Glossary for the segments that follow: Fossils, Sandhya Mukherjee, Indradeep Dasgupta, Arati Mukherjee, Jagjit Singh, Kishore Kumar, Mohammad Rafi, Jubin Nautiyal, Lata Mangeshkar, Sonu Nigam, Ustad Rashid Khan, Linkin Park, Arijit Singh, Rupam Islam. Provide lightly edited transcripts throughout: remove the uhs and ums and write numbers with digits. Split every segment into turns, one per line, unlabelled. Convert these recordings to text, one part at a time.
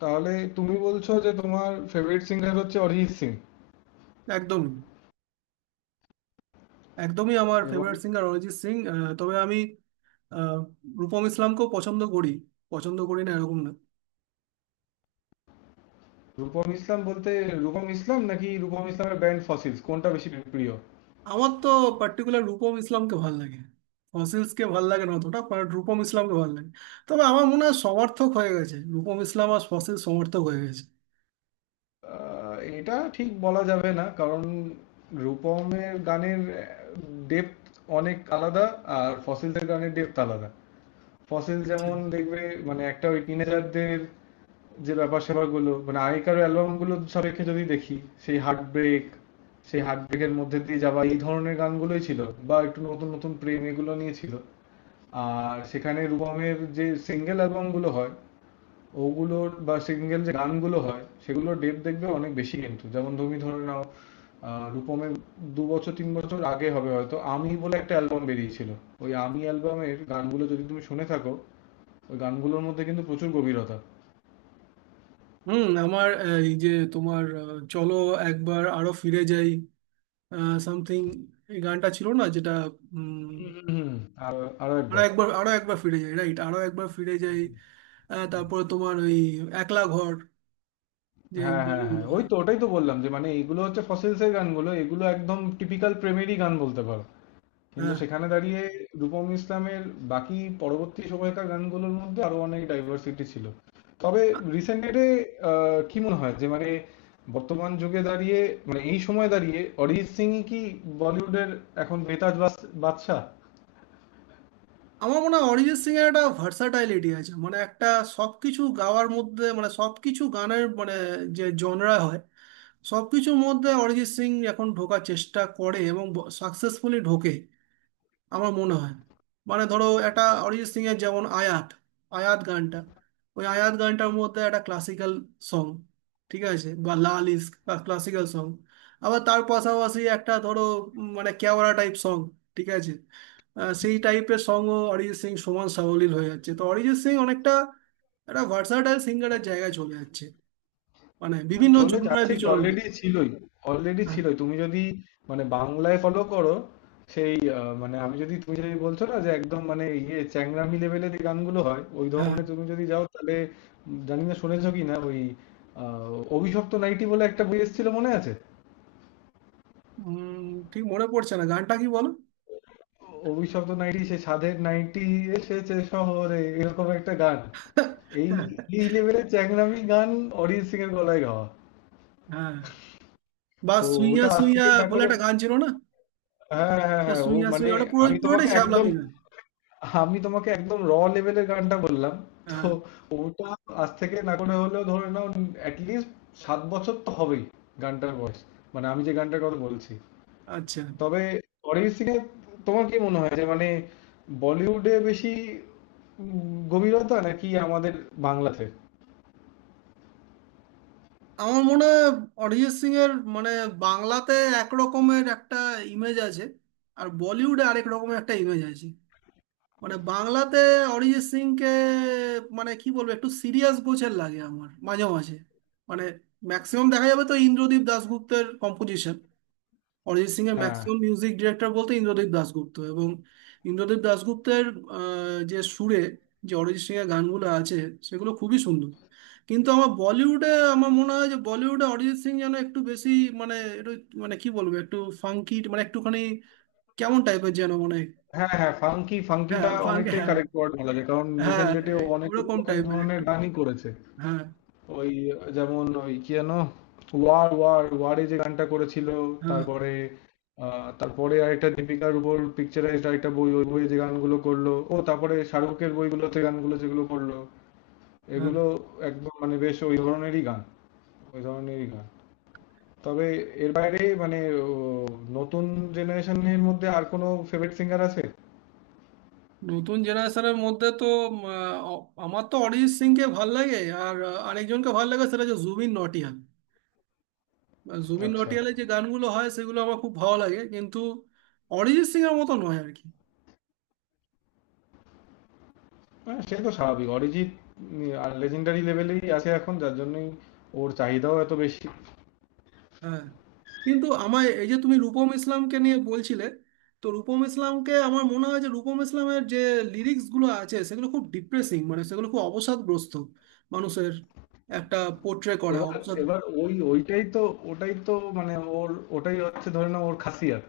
তাহলে তুমি বলছো যে তোমার ফেভারিট সিঙ্গার হচ্ছে অরিজিৎ সিং।
একদমই। আমার
এবং
ফেভারিট সিঙ্গার অরিজিৎ সিং। তবে আমি আহ, রূপম ইসলামকেও পছন্দ করি। পছন্দ করি না এরকম না।
রূপম ইসলাম বলতে রূপম ইসলাম নাকি রূপম ইসলামের ব্যান্ড ফসিলস কোনটা বেশি প্রিয়?
আমার তো পার্টিকুলার রূপম ইসলামকে ভাল লাগে। ফসিলসকে ভাল লাগে না অতটা, বাট রূপম ইসলামকে ভাল লাগে। তবে আমার মনে হয় সমর্থক হয়ে গেছে রূপম ইসলাম আর ফসিল সমর্থক হয়ে গেছে।
এটা ঠিক বলা যাবে না কারণ রূপমের গানের ডেপথ অনেক আলাদা, আর ফসিলসের গানের ডেপথ আলাদা। ফসিল যেমন দেখবে, মানে একটা ওই টিনেজারদের যে ব্যাপার স্যাপারগুলো, মানে আগেকার অ্যালবামগুলো সাপেক্ষে যদি দেখি, সেই হার্ট ব্রেক, সেই হার্ট ব্রেকের মধ্যে দিয়ে যাওয়া এই ধরনের গানগুলোই ছিল, বা একটু নতুন নতুন প্রেম এগুলো নিয়ে ছিল। আর সেখানে রূপমের যে সিঙ্গেল অ্যালবামগুলো হয়, ওগুলোর বা সিঙ্গেল যে গানগুলো হয় সেগুলোর ডেপ দেখবে অনেক বেশি। কিন্তু যেমন তুমি ধরে নাও, রূপমের 2 বছর 3 বছর আগে হবে হয়তো, আমি বলে একটা অ্যালবাম বেরিয়েছিল। ওই আমি অ্যালবামের গানগুলো যদি তুমি শুনে থাকো, ওই গানগুলোর মধ্যে কিন্তু প্রচুর গভীরতা।
হুম। আমার এই যে তোমার চলো একবার আরো ফিরে যাই, সামথিং, এই গানটা ছিল না যেটা? উম,
হুম। আর আরো
আরো
একবার।
একবার, আরো একবার ফিরে যাই, রাইট, আরো একবার ফিরে যাই। হ্যাঁ, তারপরে তোমার ওই একলা ঘর যে
হ্যাঁ, হ্যাঁ, হ্যাঁ,
গানগুলো।
ওই
হ্যাঁ।
তো, ওটাই তো বললাম যে, মানে এগুলো হচ্ছে ফসিলস এর গানগুলো, এগুলো একদম টিপিক্যাল প্রেমেরই গান বলতে পারো। কিন্তু
হ্যাঁ।
সেখানে দাঁড়িয়ে রূপম ইসলামের বাকি পরবর্তী সময়কার গানগুলোর মধ্যে আরো অনেক ডাইভার্সিটি ছিল। তবে
আ-
রিসেন্ট ডেটে কি মনে হয় যে মানে, বর্তমান যুগে দাঁড়িয়ে, মানে এই সময় দাঁড়িয়ে অরিজিৎ সিং কি বলিউডের এখন বেতাজ বাদশাহ?
আমার মনে হয় অরিজিৎ সিং এর একটা ভার্সাটাইলিটি আছে, মানে একটা সবকিছু গাওয়ার মধ্যে, মানে সবকিছু গানের মানে যে জনরা হয়, সবকিছুর মধ্যে অরিজিৎ সিং এখন ঢোকার চেষ্টা করে এবং সাকসেসফুলি ঢোকে, আমার মনে হয়। মানে ধরো একটা অরিজিৎ সিং এর যেমন আয়াত, আয়াত গানটা, ওই আয়াত গানটার মধ্যে একটা ক্লাসিক্যাল সং, ঠিক আছে, বা লাল ইস্ক বা ক্লাসিক্যাল সং। আবার তার পাশাপাশি একটা ধরো মানে ক্যাওড়া টাইপ সং, ঠিক আছে, সেই টাইপের সঙ্গও অরিজিৎ সিং সমান সাবলীল হয়ে যাচ্ছে। তো অরিজিৎ সিং অনেকটা একটা ভার্সাটাইল সিঙ্গারের জায়গায় চলে যাচ্ছে, মানে বিভিন্ন
চলে
জনরায়
যাচ্ছে কি?
বিচরণ
অলরেডি
করছে।
ছিলই, অলরেডি
হ্যাঁ।
ছিলই। তুমি যদি মানে বাংলায় ফলো করো, সেই মানে আমি যদি, তুমি যদি বলছো না যে একদম মানে ইয়ে চ্যাংরামি লেভেলের যে গানগুলো হয় ওই
হ্যাঁ।
ধরনের তুমি যদি যাও, তাহলে জানি না শুনেছো কি না, ওই আহ, অভিশপ্ত নাইটি বলে একটা বই এসেছিল মনে আছে?
উম, ঠিক মনে পড়ছে না, গানটা কি বলো?
অভিশপ্ত নাইটি সে সাধের নাইটি এসেছে শহরে, এরকম একটা গান। এই এই লেভেলের চ্যাংরামি গান অরিজিৎ সিং এর গলায় গাওয়া।
হ্যাঁ, বা
তো
সুইয়া
ওটা আজ
সুইয়া
থেকে দেখো,
বলে একটা গান ছিল না?
হ্যাঁ হ্যাঁ হ্যাঁ
এটা
হ্যাঁ, ও
সুইয়া
মানে,
সুইয়া, ওটা পুরো
আমি
পুরোটাই
তোমাকে একদম,
শ্যামলামি গান।
আমি তোমাকে একদম র লেভেলের গানটা বললাম। তো
হ্যাঁ।
ওটা আজ থেকে না করে হলেও ধরে নাও অ্যাটলিস্ট 7 বছর তো হবেই গানটার বয়স, মানে আমি যে গানটার কথা বলছি।
আচ্ছা।
তবে অরিজিৎ সিং এর, তোমার কি মনে হয় যে মানে, বলিউডে বেশি উম, গভীরতা নাকি আমাদের বাংলাতে?
আমার মনে হয় অরিজিৎ সিং এর মানে বাংলাতে এক রকমের একটা ইমেজ আছে, আর বলিউডে আরেক রকমের একটা ইমেজ আছে। মানে বাংলাতে অরিজিৎ সিং কে মানে কি বলবো, একটু সিরিয়াস গোছের লাগে আমার মাঝে মাঝে। মানে ম্যাক্সিমাম দেখা যাবে তো ইন্দ্রদীপ দাশগুপ্তের কম্পোজিশন। অরিজিৎ সিং এর
হ্যাঁ
ম্যাক্সিমাম মিউজিক ডিরেক্টর বলতে ইন্দ্রদীপ দাশগুপ্ত, এবং ইন্দ্রদীপ দাশগুপ্তের যে সুরে যে অরিজিৎ সিং এর গানগুলো আছে সেগুলো খুবই সুন্দর। কিন্তু আমার বলিউডে, আমার মনে হয় যে বলিউডে অরিজিৎ সিং যেন একটু বেশি মানে একটু মানে কি বলবো, একটু ফাঙ্কি মানে একটুখানি কেমন টাইপের যেন মানে।
হ্যাঁ হ্যাঁ, ফাঙ্কি,
হ্যাঁ
ফাঙ্কিটা
ফাঙ্কি,
অনেকটাই
হ্যাঁ।
কারেক্ট ওয়ার্ড বলা যায়, কারণ
হ্যাঁ,
রিসেন্ট ডেটে ও
এই--
অনেক
ওরকম
রকম
টাইপের
ধরনের
একটু।
গানই করেছে।
হ্যাঁ।
ওই যেমন ওই কি যেন, ওয়ার ওয়ার ওয়ারে যে গানটা করেছিল,
হ্যাঁ।
তারপরে তারপরে আরেকটা দীপিকার উপর পিকচারাইজড আরেকটা বই, ওই বইয়ে যে গানগুলো করলো ও, তারপরে শাহরুখের বইগুলোতে গানগুলো যেগুলো করলো,
হ্যাঁ।
এগুলো একদম মানে বেশ ওই ধরনেরই গান, ওই ধরনেরই গান। তবে এর বাইরে মানে, ও, নতুন জেনারেশনের মধ্যে আর কোনো ফেভারিট সিঙ্গার আছে?
নতুন জেনারেশনের মধ্যে তো উম, আহ, আমার তো অরিজিৎ সিংকে ভাল লাগে, আর আরেকজনকে ভাল লাগে সেটা হচ্ছে জুবিন নটিয়াল। জুবিন
আচ্ছা।
নটিয়ালের যে গানগুলো হয় সেগুলো আমার খুব ভালো লাগে, কিন্তু অরিজিৎ সিং এর মতো নয় আর কি।
হ্যাঁ সে তো স্বাভাবিক, অরিজিৎ উম, আর লেজেন্ডারি লেভেলেই আছে এখন, যার জন্যই ওর চাহিদাও এত বেশি।
হ্যাঁ। কিন্তু আমার এই যে তুমি রূপম ইসলামকে নিয়ে বলছিলে, তো রূপম ইসলামকে আমার মনে হয় যে রূপম ইসলামের যে লিরিক্সগুলো আছে সেগুলো খুব ডিপ্রেসিং, মানে সেগুলো খুব অবসাদগ্রস্ত মানুষের একটা পোট্রে করা
এবার,
অবসাদ।
এবার ওই, ওইটাই তো ওটাই তো মানে, ওর, ওটাই হচ্ছে ধরে নাও ওর খাসিয়াত,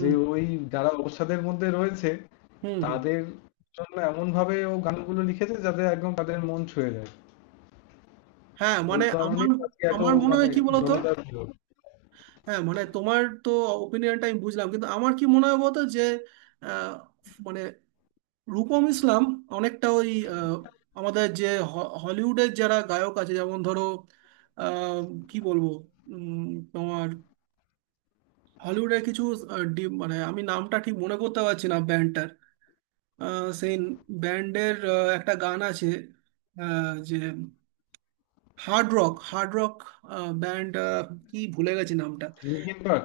যে ওই যারা অবসাদের মধ্যে রয়েছে
হুম। হুম।
তাদের জন্য এমন ভাবে ও গানগুলো লিখেছে যাতে একদম তাদের মন ছুঁয়ে যায়।
হ্যাঁ
ওই
মানে আমার,
কারণেই আজকে এত
আমার মনে
মানে
হয় কি বলতো।
জনতার ভিড়।
হ্যাঁ মানে তোমার তো ওপিনিয়নটা আমি বুঝলাম, কিন্তু আমার কি মনে হয় বলতো যে আহ, মানে রূপম ইসলাম অনেকটা ওই আহ, আমাদের যে হলিউডের যারা গায়ক আছে, যেমন ধরো আহ, কি বলবো উম, তোমার হলিউডের কিছু মানে আমি নামটা ঠিক মনে করতে পারছি না ব্যান্ডটার। সেই ব্যান্ডের একটা গান আছে যে hard rock, hard rock band, কি ভুলে গেছি নামটা।
নিখিল পাঠ।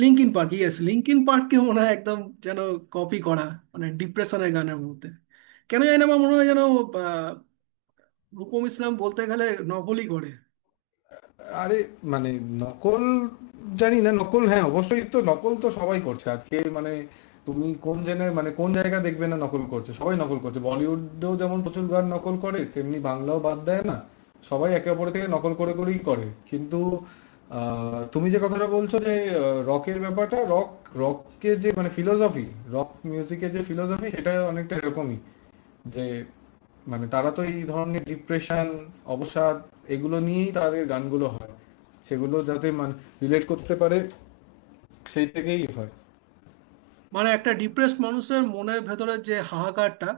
লিঙ্কিন পার্ক, ইয়েস, লিঙ্কিন পার্ককে মনে হয় একদম যেন কপি করা মানে ডিপ্রেশনের গানের মধ্যে। কেন জানি না আমার মনে হয় যেন রূপম ইসলাম বলতে গেলে নভেলই করে।
আরে মানে, নকল, জানি না, নকল হ্যাঁ, অবশ্যই তো। নকল তো সবাই করছে আজকে, মানে তুমি কোন জেনের, মানে কোন জায়গা দেখবে না নকল করছে? সবাই নকল করছে, বলিউডেও যেমন প্রচুর গান নকল করে, তেমনি বাংলাও বাদ দেয় না। সবাই একে অপরের থেকে নকল করে করেই করে। কিন্তু তুমি যে কথাটা বলছো যে রকের ব্যাপারটা, রক, রককে যে মানে ফিলোসফি, রক মিউজিকের যে ফিলোসফি সেটা অনেকটা এরকমই, যে মানে তারা তো এই ধরনের ডিপ্রেশন, অবসাদ, এগুলো নিয়েই তাদের গানগুলো হয়, সেগুলো যাতে মানে রিলেট করতে পারে সেই থেকেই হয়।
মানে একটা ডিপ্রেসড মানুষের মনের ভেতরের যে হাহাকারটা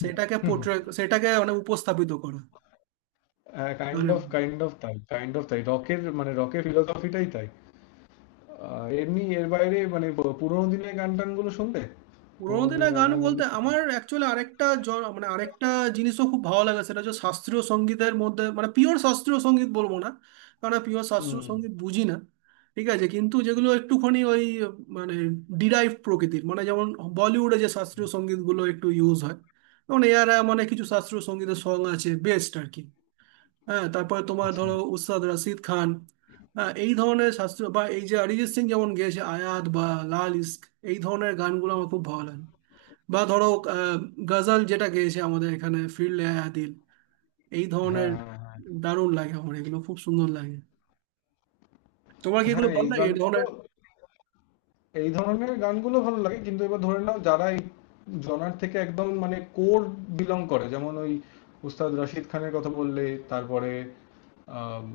সেটাকে পোট্রে, সেটাকে মানে উপস্থাপিত করে
কাইন্ড
গানের
অফ,
মধ্যে।
কাইন্ড অফ তাই, কাইন্ড অফ তাই, রকের মানে রকের ফিলোসফিটাই তাই। এমনি এর বাইরে মানে পুরোনো দিনের গান টানগুলো শুনবে,
পুরোনো
পুরোনো দিনের
দিনের
গান
গান
টানগুলো
বলতে
শুনো?
আমার অ্যাকচুয়ালি আরেকটা, মানে আরেকটা জিনিসও খুব ভালো লাগে, সেটা হচ্ছে শাস্ত্রীয় সঙ্গীতের মধ্যে মানে পিওর শাস্ত্রীয় সঙ্গীত বলবো না, কারণ পিওর শাস্ত্রীয়
হুম।
সঙ্গীত বুঝি না, ঠিক আছে, কিন্তু যেগুলো একটুখানি ওই মানে ডিরাইভ প্রকৃতির, মানে যেমন বলিউডে যে শাস্ত্রীয় সঙ্গীতগুলো একটু ইউজ হয়, যেমন এরা মানে কিছু শাস্ত্রীয় সঙ্গীতের সং আছে বেস্ট আর কি। হ্যাঁ, তারপরে তোমার
আচ্ছা।
ধরো উস্তাদ রাশিদ খান, হ্যাঁ, এই ধরনের শাস্ত্রীয়, বা এই যে অরিজিৎ সিং যেমন গেয়েছে আয়াত বা লাল ইস্ক, এই ধরনের গানগুলো আমার খুব ভালো লাগে। বা ধরো আহ, গজাল যেটা গেয়েছে আমাদের এখানে ফিরলে আয়া দিল, এই ধরনের
হ্যাঁ হ্যাঁ হ্যাঁ
দারুণ লাগে আমার, এগুলো খুব সুন্দর লাগে। তোমার কি এগুলো
হ্যাঁ, এই
ভালো লাগে এই
গানগুলো,
ধরনের
এই ধরনের গানগুলো ভালো লাগে। কিন্তু এবার ধরে নাও যারা এই জনার থেকে একদম মানে কোর বিলং করে, যেমন ওই উস্তাদ রাশিদ খানের কথা বললে, তারপরে আম,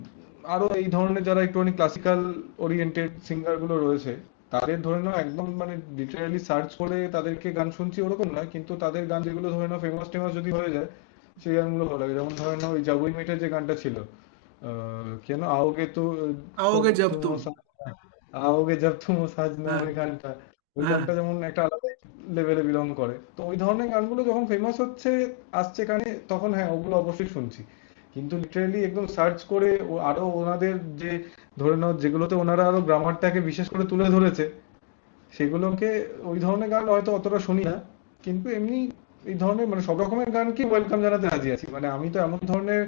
আরো এই ধরনের যারা একটুখানি ক্লাসিক্যাল ওরিয়েন্টেড সিঙ্গার গুলো রয়েছে, তাদের ধরে নাও একদম মানে লিটারালি সার্চ করে তাদেরকে গান শুনছি ওরকম নয়, কিন্তু তাদের গান যেগুলো ধরে নাও ফেমাস টেমাস যদি হয়ে যায়, সেই গানগুলো ভালো লাগে। যেমন ধরে নাও ওই জাগুই মেটের যে গানটা ছিল, अ, क्या ना आओगे तो,
आओगे
कब
जब
तुम हो
तुम?
साथ, आओगे জব তুম ও সাजना,
হ্যাঁ।
ওই গানটা, ওই
হ্যাঁ।
গানটা যেমন একটা আলাদা লেভেলে বিলং করে। তো ওই ধরনের গানগুলো যখন ফেমাস হচ্ছে, আসছে কানে, তখন হ্যাঁ ওগুলো অবশ্যই শুনছি। কিন্তু লিটারেলি একদম সার্চ করে ও আরো ওনাদের যে, ধরে নাও যেগুলোতে ওনারা আরো গ্রামারটাকে বিশেষ করে তুলে ধরেছে সেগুলোকে, ওই ধরনের গান হয়তো অতটা শুনি না। কিন্তু এমনি এই ধরনের মানে সব রকমের গানকে ওয়েলকাম জানাতে রাজি আছি। মানে আমি তো এমন ধরনের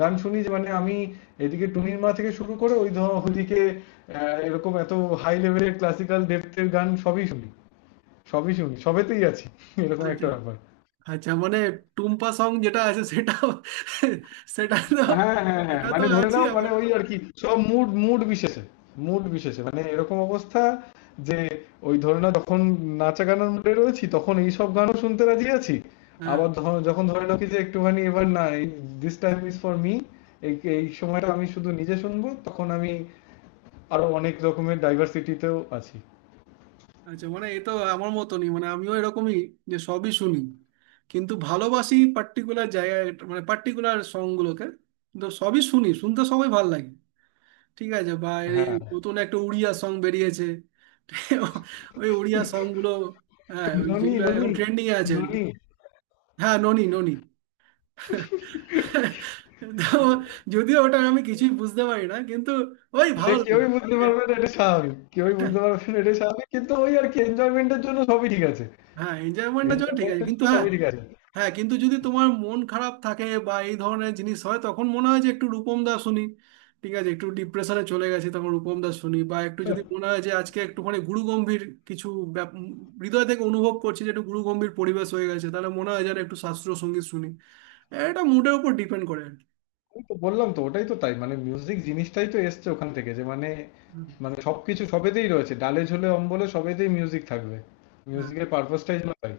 গান শুনি যে, মানে আমি এদিকে টুনির মা থেকে শুরু করে ওই ধর, ওদিকে এরকম এত হাই লেভেলের ক্লাসিক্যাল ডেপথের গান সবই শুনি, সবই শুনি, সবেতেই আছি, এরকম
আচ্ছা।
একটা ব্যাপার।
আচ্ছা মানে টুম্পা সং যেটা আছে, সেটা সেটা তো,
হ্যাঁ, হ্যাঁ, হ্যাঁ।
এটা তো
মানে ধরে
আছি
নাও, মানে
আবার।
ওই আরকি, সব মুড মুড বিশেষে। মুড বিশেষে। মানে এরকম অবস্থা যে ওই ধরে নাও যখন নাচা গানের মুডে রয়েছি তখন এইসব গানও শুনতে রাজি আছি।
হ্যাঁ।
আবার যখন ধরে নাও কি যে একটুখানি এবার না, this time is for me, এই এই সময়টা আমি শুধু নিজে শুনবো, তখন আমি আরো অনেক রকমের ডাইভার্সিটিতেও আছি।
আচ্ছা মানে এ তো আমার মতনই, মানে আমিও এরকমই যে সবই শুনি কিন্তু ভালোবাসি পার্টিকুলার জায়গায়, মানে পার্টিকুলার সংগুলোকে, কিন্তু সবই শুনি, শুনতে সবাই ভালো লাগে। ঠিক আছে বা এর এই
হ্যাঁ।
নতুন একটা উড়িয়া সং বেরিয়েছে। ওই উড়িয়া সং গুলো, হ্যাঁ ওই
ননি,
যেগুলো এখন
ননি,
ট্রেন্ডিং এ আছে আর কি।
ননি।
হ্যাঁ ননি ননি। তো যদিও ওটা আমি কিছুই বুঝতে পারি না, কিন্তু ওই
সে
ভালো লাগে।
কেউই বুঝতে পারবে না, এটা স্বাভাবিক। কেউই বুঝতে পারবে না, এটা স্বাভাবিক। কিন্তু ওই আর কি, এনজয়মেন্টের জন্য সবই ঠিক আছে।
হ্যাঁ এনজয়মেন্টটা জন্য ঠিক আছে
ইন্টারনেটে
কিন্তু,
তো
হ্যাঁ।
সবই ঠিক আছে।
হ্যাঁ, কিন্তু যদি তোমার মন খারাপ থাকে বা এই ধরনের জিনিস হয় তখন মনে হয় যে একটু রূপম দা শুনি, ঠিক আছে, একটু ডিপ্রেশনে চলে গেছি তখন রূপম দা শুনি, বা একটু যদি মনে হয় যে আজকে একটুখানি গুরু গম্ভীর কিছু ব্যাপ- উম, হৃদয় থেকে অনুভব করছি যে একটু গুরু গম্ভীর পরিবেশ হয়ে গেছে, তাহলে মনে হয় যেন একটু শাস্ত্রীয় সঙ্গীত শুনি। এটা মুডের উপর ডিপেন্ড করে।
আমি তো বললাম তো, ওটাই তো তাই, মানে মিউজিক জিনিসটাই তো এসছে ওখান থেকে যে, মানে,
হুম।
মানে সবকিছু সবেতেই রয়েছে, ডালে ঝোলে অম্বলে সবেতেই মিউজিক থাকবে।
হ্যাঁ।
মিউজিকের পারপাসটাই যেন তাই।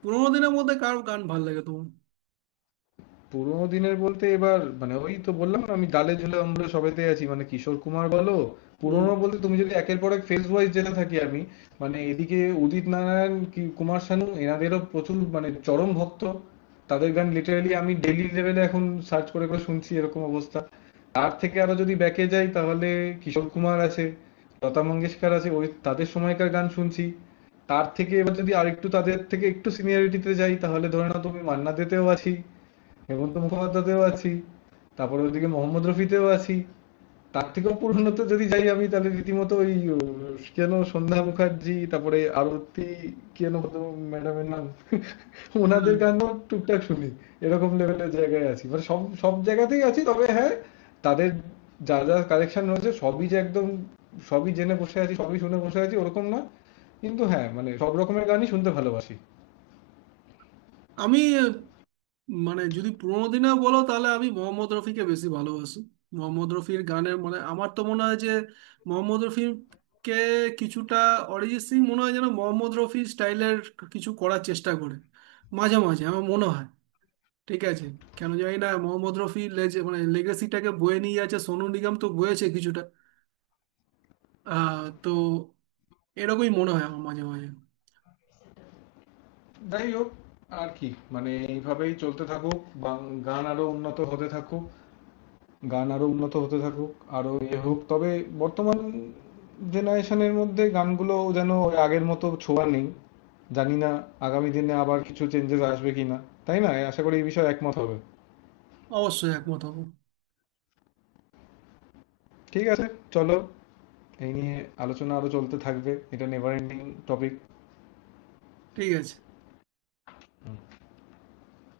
পুরোনো দিনের মধ্যে কার গান ভালো লাগে তোমার?
পুরোনো দিনের বলতে এবার, মানে ওই তো বললাম না, আমি ডালে ঝুলে অম্বলে সবেতে আছি, মানে কিশোর কুমার বলো,
হুম।
পুরোনো বলতে তুমি যদি একের পর এক ফেজ ওয়াইজ যেতে থাকি আমি, মানে এদিকে উদিত নারায়ণ কি কুমার শানু, এনাদেরও প্রচুর মানে চরম ভক্ত, তাদের গান লিটারালি আমি ডেইলি লেভেলে এখন সার্চ করে করে শুনছি, এরকম অবস্থা। তার থেকে আরো যদি ব্যাকে যাই তাহলে কিশোর কুমার আছে, লতা মঙ্গেশকর আছে, ওই তাদের সময়কার গান শুনছি। তার থেকে এবার যদি আরেকটু তাদের থেকে একটু সিনিয়রিটিতে যাই, তাহলে ধরে নাও তুমি মান্না দেতেও আছি, হেমন্ত মুখোপাধ্যায়তেও আছি, তারপরে ওদিকে মোহাম্মদ রফিতেও আছি। তার থেকেও পুরনো তো যদি যাই আমি তাহলে রীতিমতো ওই, কেন সন্ধ্যা মুখার্জি, তারপরে আরতি, কেন ম্যাডামের নাম,
হ্যাঁ।
ওনাদের গানও টুকটাক শুনি। এরকম লেভেলের জায়গায় আছি, মানে সব সব জায়গাতেই আছি। তবে হ্যাঁ, তাদের যা যা কালেকশন রয়েছে সবই যে একদম সবই জেনে বসে আছি, সবই শুনে বসে আছি, ওরকম না। কিন্তু হ্যাঁ মানে সব রকমের গানই শুনতে ভালোবাসি।
আমি মানে যদি পুরোনো দিনে বলো তাহলে আমি মোহাম্মদ রফিকে বেশি ভালোবাসি। মোহাম্মদ রফির গানের মানে আমার তো মনে হয় যে মোহাম্মদ রফিকে কিছুটা অরিজিৎ সিং মনে হয় যেন মোহাম্মদ রফি স্টাইলের কিছু করার চেষ্টা করে মাঝে মাঝে, আমার মনে হয়, ঠিক আছে। কেন জানি না মোহাম্মদ রফি লেজে মানে লেগেসিটাকে বয়ে নিয়ে যাচ্ছে, সোনু নিগম তো বয়েছে কিছুটা, আহ তো এরকমই মনে হয় আমার মাঝে মাঝে।
যাই হোক, আর কি, মানে এইভাবেই চলতে থাকুক, গান আরো উন্নত হতে থাকুক, গান আরো উন্নত হতে থাকুক, আরো এ হোক। তবে বর্তমান জেনারেশনের মধ্যে গানগুলো যেন ওই আগের মতো ছোঁয়া নেই। জানি না আগামী দিনে আবার কিছু চেঞ্জেস আসবে কিনা। তাই না, আশা করি এই বিষয়ে একমত হবে।
অবশ্যই একমত হবো।
ঠিক আছে, চলো, এই নিয়ে আলোচনা আরো চলতে থাকবে, এটা নেভার এন্ডিং টপিক।
ঠিক আছে।